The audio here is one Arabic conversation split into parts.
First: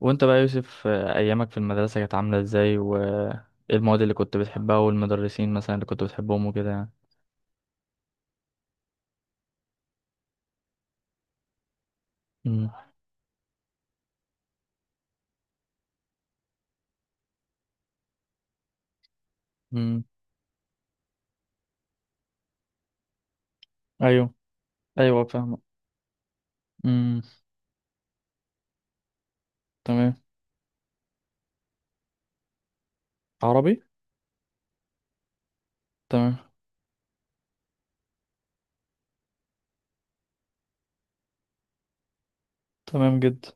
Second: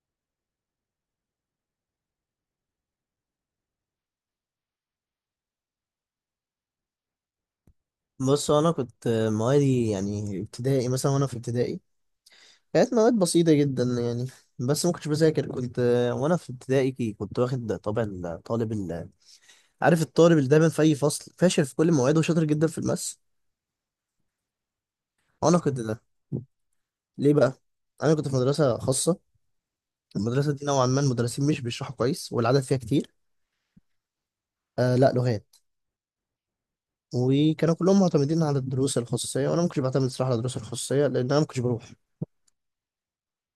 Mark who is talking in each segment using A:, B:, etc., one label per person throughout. A: وانت بقى يا يوسف، ايامك في المدرسة كانت عاملة ازاي وايه المواد اللي كنت بتحبها والمدرسين مثلا اللي كنت بتحبهم وكده يعني؟
B: بص، انا كنت موادي، يعني ابتدائي مثلا. وانا في ابتدائي
A: امم.
B: كانت مواد بسيطه جدا، يعني بس ما كنتش بذاكر. كنت وانا في ابتدائي كي- كنت واخد طبع الطالب عارف
A: امم.
B: الطالب اللي دايما في اي فصل فاشل في كل مواعيده وشاطر جدا في الماس.
A: ايوه، ايوه، فاهمة.
B: انا كنت ده.
A: امم.
B: ليه بقى؟ انا كنت في مدرسه خاصه.
A: تمام.
B: المدرسه دي نوعا ما المدرسين مش بيشرحوا كويس والعدد فيها كتير.
A: عربي.
B: آه، لا، لغات.
A: تمام.
B: وكانوا كلهم معتمدين على الدروس الخصوصيه، وانا ما كنتش بعتمد صراحه على الدروس الخصوصيه، لان انا ما كنتش بروح.
A: تمام جدا.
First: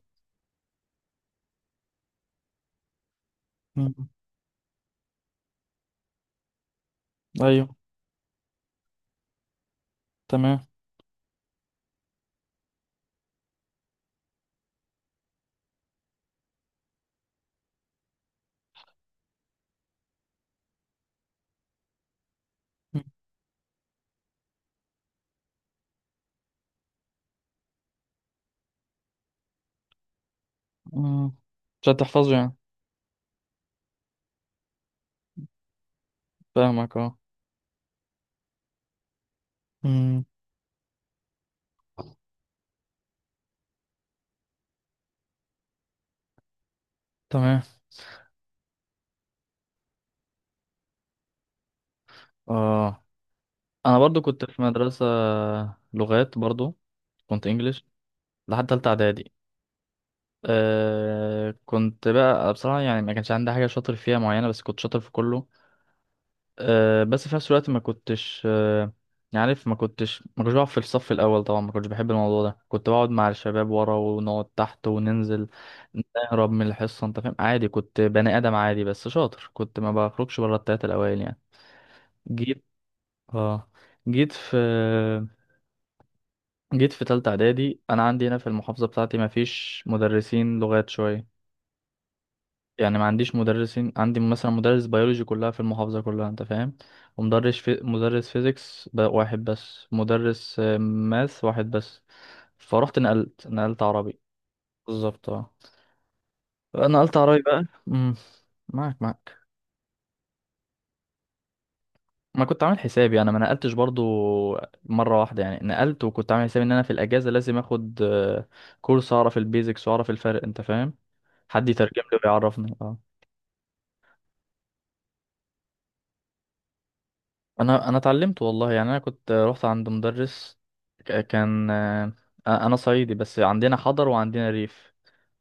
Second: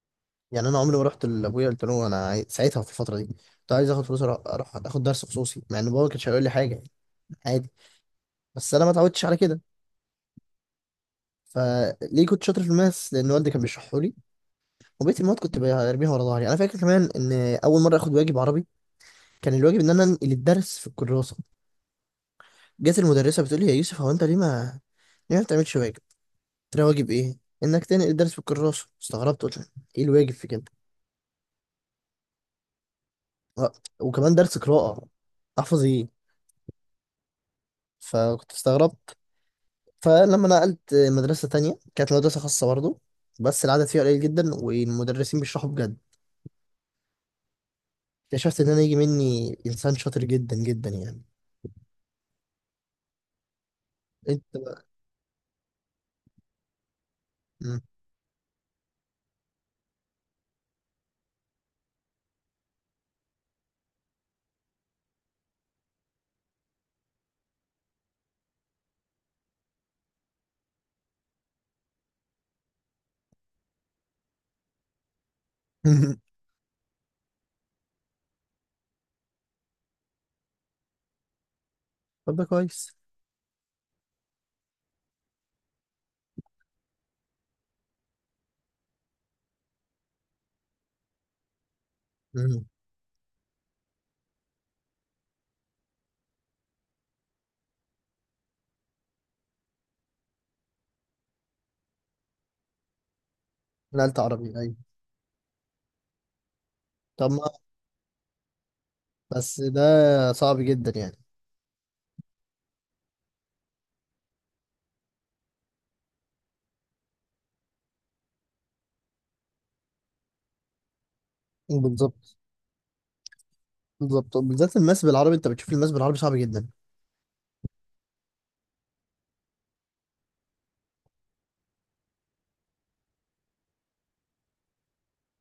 B: يعني انا عمري ما رحت لابويا قلت له انا ساعتها في الفتره دي كنت عايز اخد
A: امم.
B: فلوس أروح اخد درس خصوصي، مع ان بابا ما كانش هيقول لي حاجه، يعني
A: ايوه.
B: عادي. بس انا ما اتعودتش على كده.
A: تمام.
B: فليه كنت شاطر في الماس؟ لان والدي كان بيشرحه لي. وبقيت المواد كنت برميها ورا ظهري. انا فاكر كمان ان اول مره اخد واجب عربي، كان الواجب ان انا انقل الدرس في الكراسه. جت المدرسه بتقول لي يا يوسف هو انت ليه ما بتعملش واجب؟ قلت لها واجب ايه؟ انك تنقل الدرس في الكراسه. استغربت، قلت لها، ايه الواجب في كده؟
A: امم. مش هتحفظه يعني؟
B: و- وكمان درس قراءه، احفظ ايه؟
A: فاهمك، اه.
B: فكنت استغربت.
A: امم.
B: فلما نقلت مدرسة تانية كانت مدرسة خاصة برضه، بس العدد فيها قليل جدا والمدرسين بيشرحوا بجد.
A: تمام.
B: اكتشفت إن أنا يجي مني إنسان شاطر جدا جدا، يعني
A: اه. انا برضو كنت
B: أنت
A: في
B: بقى.
A: مدرسة لغات برضو، كنت
B: مم.
A: انجليش لحد تالتة اعدادي. كنت بقى بصراحة، يعني ما كانش عندي حاجة شاطر فيها معينة بس كنت شاطر في كله. بس في نفس الوقت ما كنتش، يعني عارف، ما كنتش بقعد في الصف الأول طبعا. ما كنتش بحب الموضوع ده، كنت بقعد مع الشباب ورا ونقعد تحت وننزل نهرب من الحصة، انت فاهم. عادي، كنت بني آدم عادي بس شاطر، كنت ما بخرجش بره التلاتة الأوائل يعني.
B: طب ده
A: جيت
B: كويس.
A: اه جيت في جيت في تالتة إعدادي. أنا عندي هنا في المحافظة بتاعتي ما فيش مدرسين لغات شوية
B: مم.
A: يعني. ما عنديش مدرسين. عندي مثلا مدرس بيولوجي كلها في المحافظة كلها، انت فاهم. ومدرس مدرس فيزيكس واحد بس، مدرس ماث واحد بس. فروحت، نقلت
B: نقلت
A: عربي.
B: عربي، أيوة.
A: بالظبط، اه. نقلت
B: طب
A: عربي
B: ما
A: بقى. امم. معاك.
B: بس ده صعب جدا يعني.
A: ما كنت عامل حسابي، انا ما نقلتش برضو مرة واحدة يعني، نقلت. وكنت عامل حسابي ان انا في الاجازة لازم اخد كورس، اعرف البيزكس واعرف الفرق انت فاهم. حد يترجم لي
B: بالظبط.
A: ويعرفني، اه.
B: بالظبط، بالذات الماس بالعربي، أنت بتشوف الماس بالعربي صعب جدا.
A: انا اتعلمت والله، يعني انا كنت رحت عند مدرس، كان. انا صعيدي بس عندنا حضر وعندنا ريف.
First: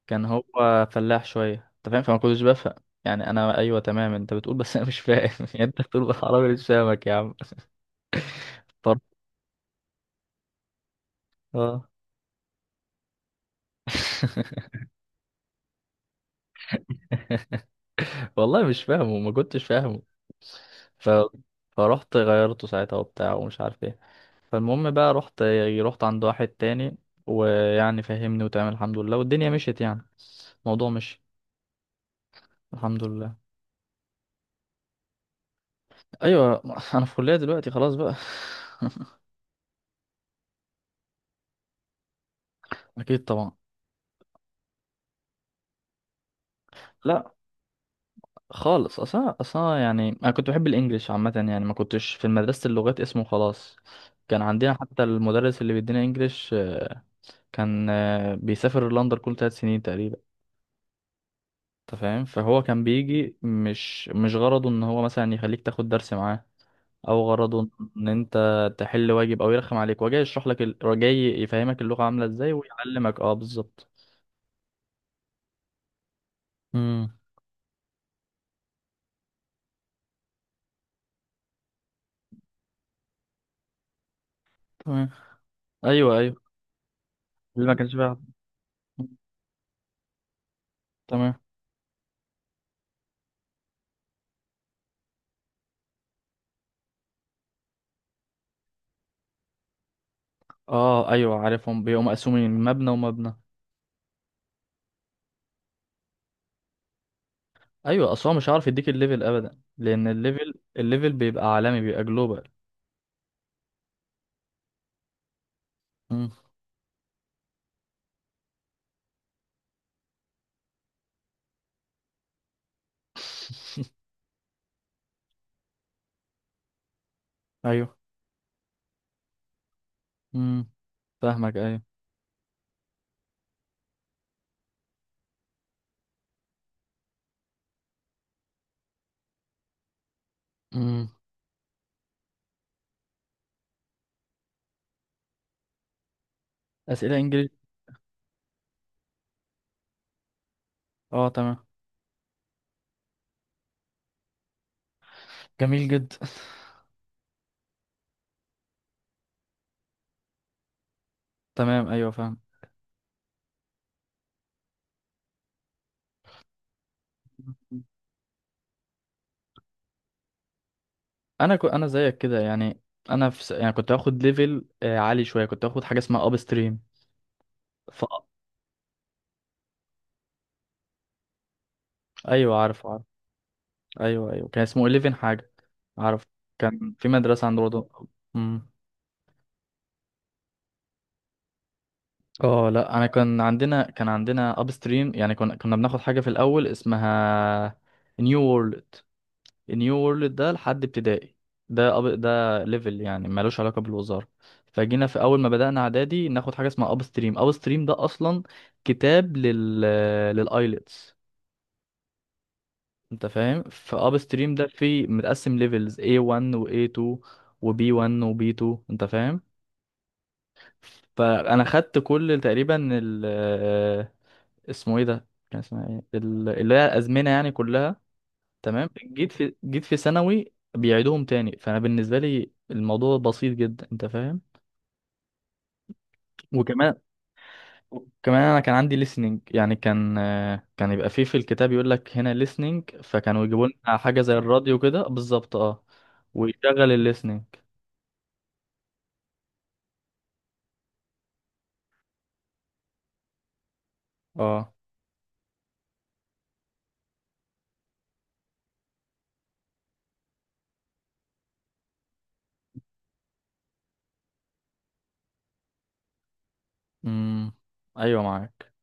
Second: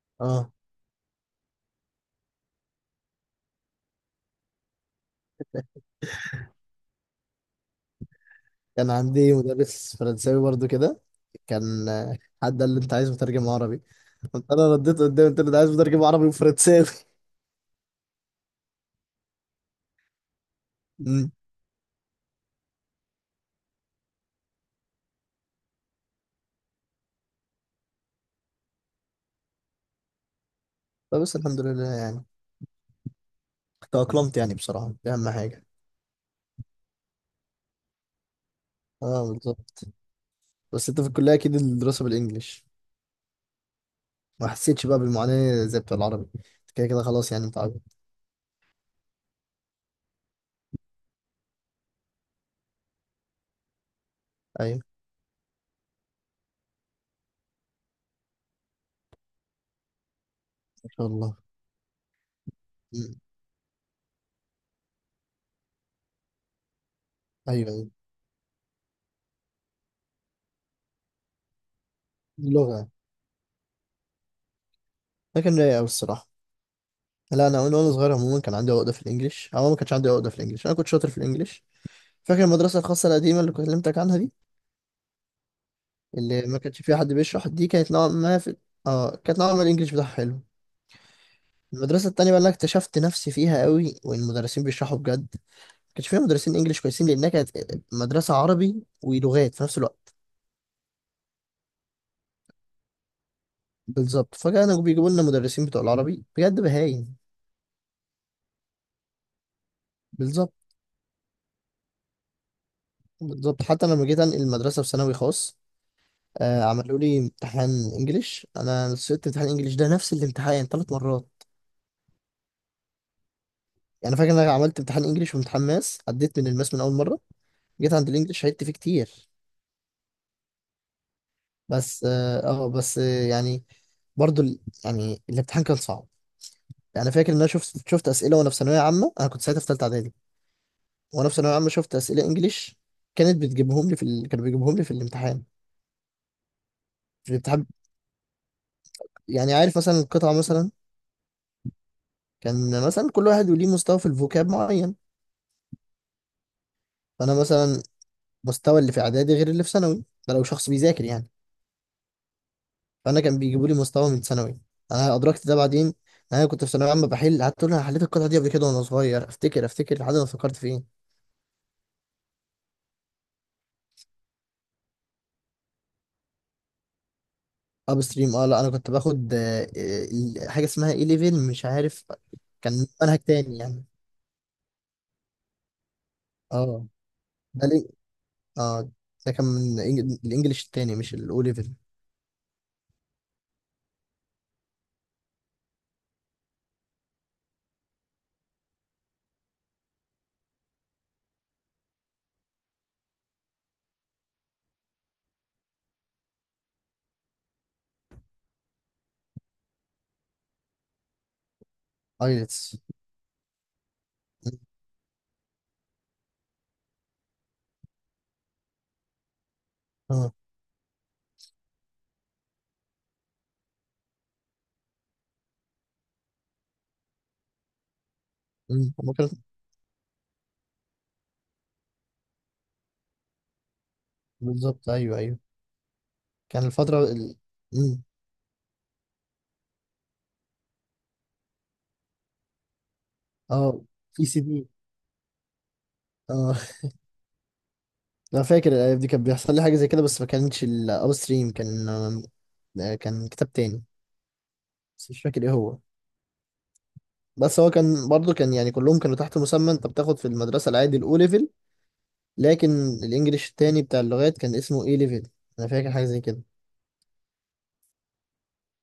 A: كان هو
B: أه،
A: فلاح شويه انت فاهم، فما كنتش بفهم يعني. انا ايوه، تمام، انت بتقول بس انا مش فاهم يعني انت بتقول بالعربي، مش فاهمك يا عم.
B: كان
A: طر-
B: عندي مدرس فرنساوي برضه كده.
A: اه.
B: كان، حد قال لي أنت عايز مترجم عربي؟ قلت أنا رديت قدامي، قلت له أنا عايز مترجم عربي وفرنساوي.
A: والله مش فاهمه، ما كنتش فاهمه. ف... فرحت غيرته ساعتها وبتاع ومش عارف ايه. فالمهم بقى رحت عند واحد تاني، ويعني فهمني وتمام الحمد لله، والدنيا مشيت يعني. الموضوع
B: لا
A: مش.
B: بس الحمد لله، يعني
A: الحمد لله.
B: تأقلمت، يعني بصراحة دي أهم حاجة.
A: ايوه. انا في كليه دلوقتي خلاص بقى.
B: اه، بالظبط. بس انت في الكلية اكيد الدراسة بالانجلش،
A: اكيد طبعا.
B: ما حسيتش بقى بالمعاناة زي بتاع العربي، أنت كده كده خلاص
A: لا
B: يعني متعود.
A: خالص، اصلا اصلا يعني انا كنت بحب الانجليش عامه، يعني ما كنتش في مدرسه اللغات اسمه خلاص. كان عندنا
B: ايوه،
A: حتى المدرس اللي بيدينا انجليش، كان بيسافر لندن كل 3 سنين تقريبا
B: ما شاء الله.
A: انت فاهم. فهو كان
B: مم.
A: بيجي مش غرضه ان هو مثلا يخليك تاخد درس معاه، او غرضه
B: ايوه ايوه،
A: ان انت تحل واجب او يرخم عليك. هو جاي يشرح لك هو جاي يفهمك اللغه عامله ازاي
B: اللغة.
A: ويعلمك، اه بالظبط.
B: لكن رايق أوي الصراحة.
A: امم.
B: لا، انا وانا وأنا صغير عموما كان عندي عقدة في الانجليش، او ما كانش عندي عقدة في الانجليش، انا كنت شاطر في الانجليش. فاكر المدرسة الخاصة القديمة اللي كلمتك عنها دي،
A: تمام. ايوه، ايوه،
B: اللي ما كانش فيها حد بيشرح،
A: اللي
B: دي
A: ما كانش
B: كانت نوعا
A: فيها حد.
B: ما في، اه كانت نوعا ما الانجليش بتاعها حلو.
A: تمام.
B: المدرسة التانية بقى اللي أنا اكتشفت نفسي فيها قوي والمدرسين بيشرحوا بجد، كانش فيها مدرسين انجليش كويسين، لانها كانت مدرسه عربي ولغات في نفس الوقت.
A: اه، ايوه، عارفهم بيقوموا مقسومين مبنى ومبنى.
B: بالظبط، فكانوا بيجيبوا لنا مدرسين بتوع العربي بجد بهايم.
A: ايوه، اصلا مش هعرف يديك الليفل ابدا، لان الليفل
B: بالظبط.
A: الليفل بيبقى عالمي، بيبقى جلوبال.
B: بالظبط حتى لما جيت انقل المدرسه في ثانوي خاص،
A: مم.
B: عملوا لي امتحان انجليش. انا سقطت امتحان انجليش، ده نفس الامتحان 3 مرات. يعني فاكر ان انا عملت امتحان انجليش وامتحان ماس، عديت من الماس من اول مره. جيت
A: ايوه.
B: عند الانجليش عدت فيه كتير.
A: امم. فاهمك، ايوه.
B: بس اه، آه، بس آه، يعني يعني الامتحان كان صعب. يعني فاكر ان انا شفت اسئله وانا في ثانويه عامه، انا كنت ساعتها في ثالثه،
A: مم.
B: وانا في ثانويه عامه شفت اسئله انجليش، كانت بتجيبهم لي في ال... كانوا بيجيبوهم لي في الامتحان،
A: اسئله
B: في
A: انجليزي.
B: الامتحان. يعني عارف مثلا القطعه مثلا،
A: اه تمام.
B: كان مثلا كل واحد وليه مستوى في الفوكاب معين.
A: جميل جدا.
B: فانا مثلا مستوى اللي في اعدادي غير اللي في ثانوي، ده لو شخص بيذاكر يعني.
A: تمام، ايوه فاهم.
B: فانا كان بيجيبوا لي مستوى من ثانوي، انا ادركت ده بعدين، إن انا كنت في ثانويه عامه بحل، قعدت اقول انا حليت القطعه دي قبل كده وانا صغير، افتكر افتكر لحد ما فكرت في ايه.
A: انا زيك كده يعني. يعني كنت هاخد ليفل عالي شويه، كنت هاخد حاجه اسمها اب ستريم.
B: اب
A: ف...
B: ستريم، اه لا، انا كنت باخد، حاجه اسمها اي ليفل، مش عارف.
A: ايوه عارف.
B: كان منهج تاني يعني.
A: ايوه، ايوه، كان اسمه 11 حاجه، اعرف.
B: اه.
A: كان في مدرسه عند
B: ده
A: برضه. امم.
B: اه، ده كان من الانجليش التاني مش الاو ليفل.
A: اه، لا انا كان عندنا اب ستريم يعني، كنا بناخد حاجه في الاول اسمها نيو وورلد. نيو وورلد ده لحد ابتدائي. ده ده ليفل يعني ملوش علاقه بالوزاره. فجينا في اول ما بدانا اعدادي ناخد حاجه اسمها اب ستريم. اب ستريم ده اصلا كتاب للايلتس
B: ايلتس.
A: انت فاهم. فاب ستريم ده فيه متقسم ليفلز A1 و A2، وبي 1 وبي 2، انت فاهم.
B: اه.
A: فانا خدت كل تقريبا ال آه، اسمه ايه ده، كان اسمها ايه اللي هي الازمنه يعني كلها. تمام.
B: مم. هما كانوا،
A: جيت في ثانوي بيعيدوهم تاني، فانا بالنسبه لي الموضوع بسيط جدا انت فاهم.
B: بالظبط ايوه ايوه. كان
A: وكمان،
B: الفترة مم.
A: انا كان عندي listening يعني، كان يبقى فيه في الكتاب يقول لك هنا listening، فكانوا يجيبوا
B: اه،
A: لنا حاجه
B: في
A: زي
B: سي بي.
A: الراديو كده بالظبط، اه.
B: اه.
A: ويشغل الليسننج،
B: انا فاكر الايام دي كان بيحصل لي حاجة زي كده، بس ما كانتش الاو ستريم، كان، كان كتاب تاني،
A: اه.
B: بس مش فاكر ايه هو. بس هو كان برضه، كان يعني كلهم كانوا تحت مسمى انت بتاخد في المدرسة العادي الاو ليفل، لكن الانجليش التاني بتاع اللغات كان اسمه اي ليفل. انا فاكر حاجة زي كده.
A: امم. ايوه، معاك.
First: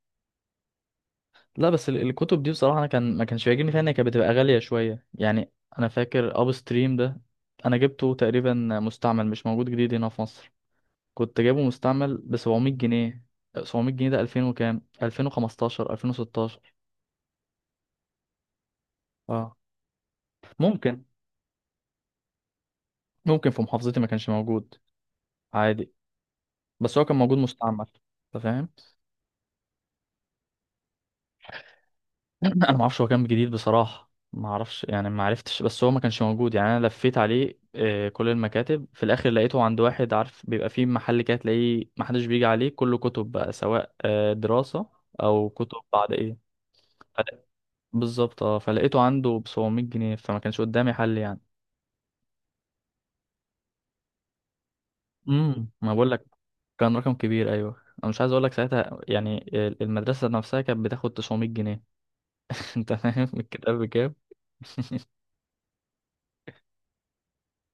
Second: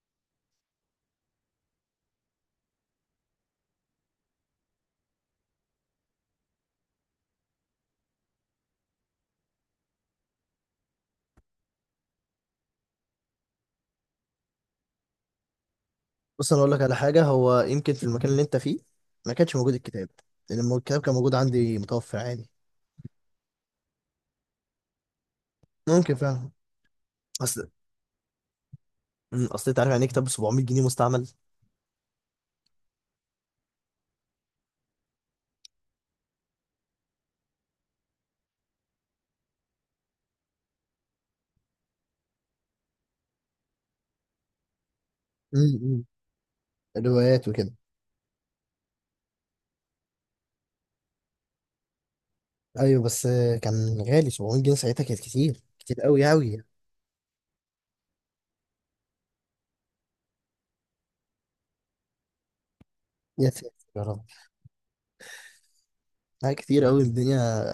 A: لا بس الكتب دي بصراحة أنا كان ما كانش بيعجبني فيها إن هي كانت بتبقى غالية شوية يعني. أنا فاكر أب ستريم ده، أنا جبته تقريبا مستعمل، مش موجود جديد هنا في مصر. كنت جايبه مستعمل ب 700 جنيه. 700 جنيه ده 2000 وكام، 2015،
B: بص انا اقول
A: 2016.
B: لك على حاجه، هو يمكن في المكان اللي انت فيه ما
A: اه
B: كانش موجود الكتاب، لان الكتاب
A: ممكن.
B: كان موجود عندي متوفر عادي.
A: ممكن في محافظتي ما كانش موجود عادي،
B: ممكن فعلا.
A: بس هو كان موجود
B: اصل،
A: مستعمل. أنت فاهم.
B: أمم، اصل انت عارف يعني إيه كتاب ب 700 جنيه مستعمل؟
A: انا ما اعرفش، هو كان جديد بصراحه ما اعرفش يعني، ما عرفتش. بس هو ما كانش موجود يعني. انا لفيت عليه كل المكاتب. في الاخر لقيته عند واحد، عارف بيبقى فيه محل كده تلاقيه ما حدش بيجي عليه، كله كتب بقى سواء دراسه او كتب
B: امم،
A: بعد ايه. فلا-
B: روايات وكده.
A: بالظبط، اه، فلقيته عنده ب 700 جنيه، فما كانش قدامي حل يعني.
B: ايوه بس، كان غالي، 700 جنيه ساعتها كانت كتير
A: امم، ما
B: كتير
A: بقول لك،
B: قوي قوي.
A: كان رقم كبير، ايوه. انا مش عايز اقول لك ساعتها يعني، المدرسه نفسها كانت بتاخد 900 جنيه. انت فاهم
B: يا
A: الكتاب
B: ساتر يا
A: بكام.
B: رب، لا كتير قوي الدنيا،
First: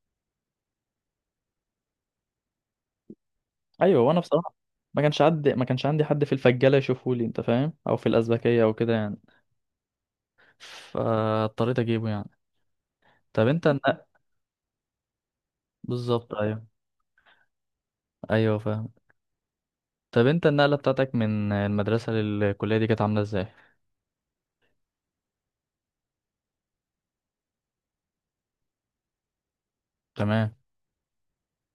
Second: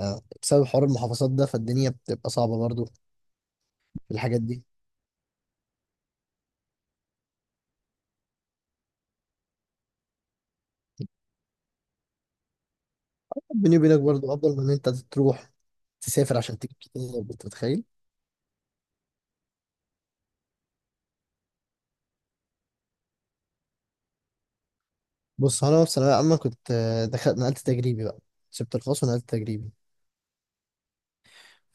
B: بسبب حوار المحافظات ده، فالدنيا بتبقى صعبه برضو في
A: ايوه، وانا
B: الحاجات
A: بصراحه
B: دي.
A: ما كانش عندي حد في الفجاله يشوفه لي انت فاهم، او في الازبكيه او كده يعني، فاضطريت اجيبه يعني. طب انت
B: بيني
A: النقل.
B: وبينك برضو افضل من ان انت تروح
A: بالظبط،
B: تسافر عشان
A: ايوه،
B: تجيب كتاب، انت متخيل.
A: ايوه فاهم. طب انت النقله بتاعتك من المدرسه للكليه دي كانت عامله ازاي؟
B: بص انا في ثانويه عامه كنت، دخلت نقلت تجريبي بقى، سبت الخاص ونقلت تجريبي.
A: تمام.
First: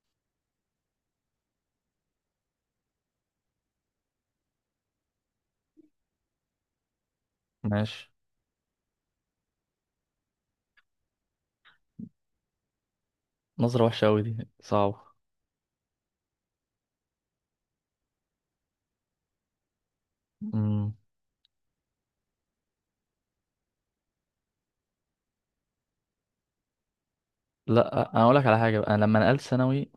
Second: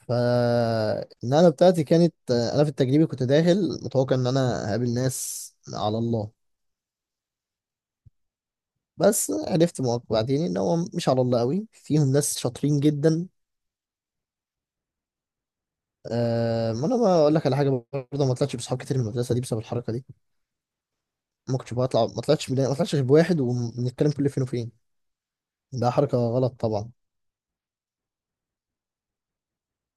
B: فالنقله بتاعتي كانت، انا في التجريبي كنت داخل متوقع ان انا هقابل ناس على الله.
A: ماشي.
B: بس عرفت بعدين ان هو مش على الله قوي، فيهم ناس شاطرين جدا.
A: نظره وحشه قوي دي صعبه.
B: أه، ما انا بقول لك على حاجه برضه، ما طلعتش بصحاب كتير من المدرسه دي بسبب الحركه دي.
A: امم.
B: ما كنتش بطلع، ما طلعتش غير بواحد وبنتكلم كل فين وفين. ده حركه غلط طبعا.
A: لا انا اقول لك على حاجه بقى. انا لما نقلت ثانوي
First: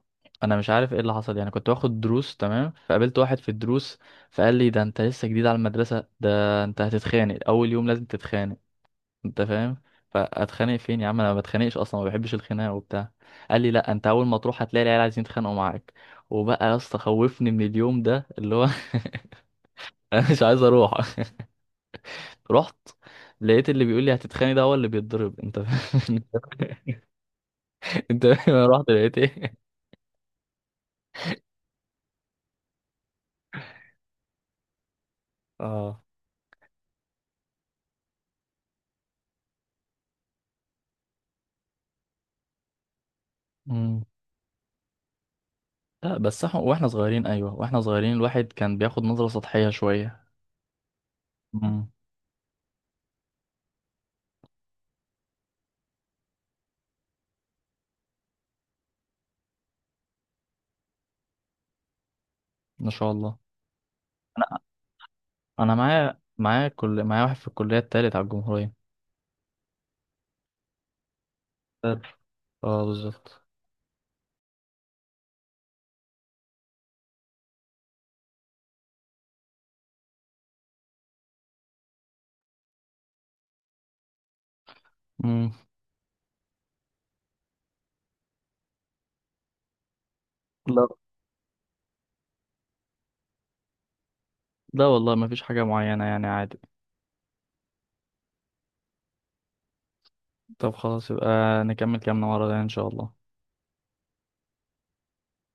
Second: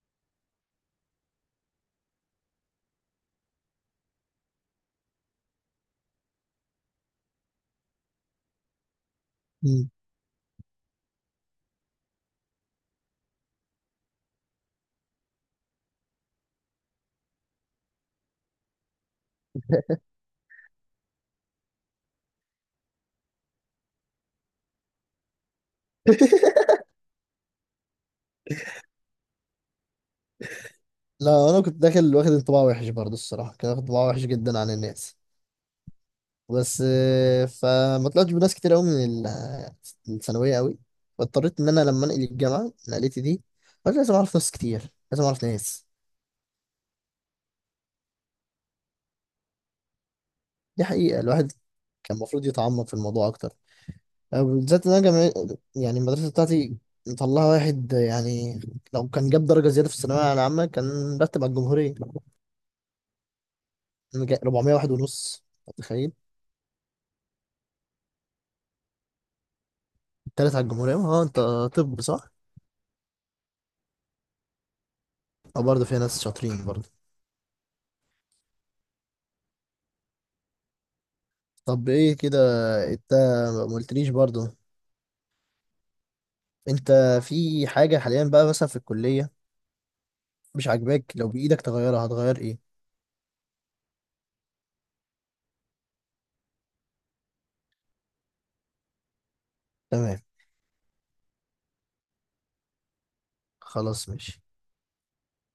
A: انا مش عارف ايه اللي حصل يعني، كنت باخد دروس تمام، فقابلت واحد في الدروس فقال لي ده انت لسه جديد على المدرسه ده، انت هتتخانق اول يوم لازم تتخانق، انت فاهم.
B: مم.
A: فاتخانق فين يا عم، انا ما بتخانقش اصلا، ما بحبش الخناقه وبتاع. قال لي لا، انت اول ما تروح هتلاقي العيال عايزين يتخانقوا معاك. وبقى يا اسطى خوفني من اليوم ده اللي هو، انا مش عايز اروح. رحت لقيت اللي بيقول لي هتتخانق ده هو اللي بيتضرب، انت فاهم. انت فاهم انا رحت لقيت ايه.
B: لا انا كنت داخل واخد انطباع وحش برضه الصراحه، كنت واخد انطباع وحش جدا عن الناس.
A: اه.
B: بس، فما طلعتش بناس كتير قوي من الثانويه قوي. فاضطريت ان انا لما انقل الجامعه نقلتي دي، قلت
A: مم.
B: لازم اعرف ناس كتير، لازم اعرف ناس.
A: لا بس احنا، واحنا صغيرين، ايوه، واحنا صغيرين الواحد كان بياخد نظره سطحيه شويه.
B: دي حقيقه، الواحد
A: مم.
B: كان المفروض يتعمق في الموضوع اكتر، بالذات ان انا جامعة، يعني المدرسه بتاعتي مطلعه واحد، يعني لو كان جاب درجه زياده في الثانويه العامه كان رتب على الجمهوريه.
A: ما شاء الله.
B: أنا
A: انا
B: 400 واحد ونص.
A: انا
B: أنت متخيل؟
A: معايا معايا كل معايا واحد في الكليه التالت على الجمهوريه.
B: تالت على الجمهوريه، ها انت؟
A: طب.
B: طب صح؟
A: اه بالظبط.
B: اه برضه فيها ناس شاطرين برضه. طب ايه كده؟ انت ما قلتليش برضه،
A: مم.
B: انت في حاجة حاليا بقى مثلا في الكلية مش
A: لا،
B: عاجباك؟ لو بإيدك تغيرها هتغير ايه؟
A: لا والله ما فيش حاجة معينة يعني عادي.
B: تمام.
A: طب خلاص يبقى نكمل كلامنا مرة تانية إن شاء الله.
B: خلاص، ماشي.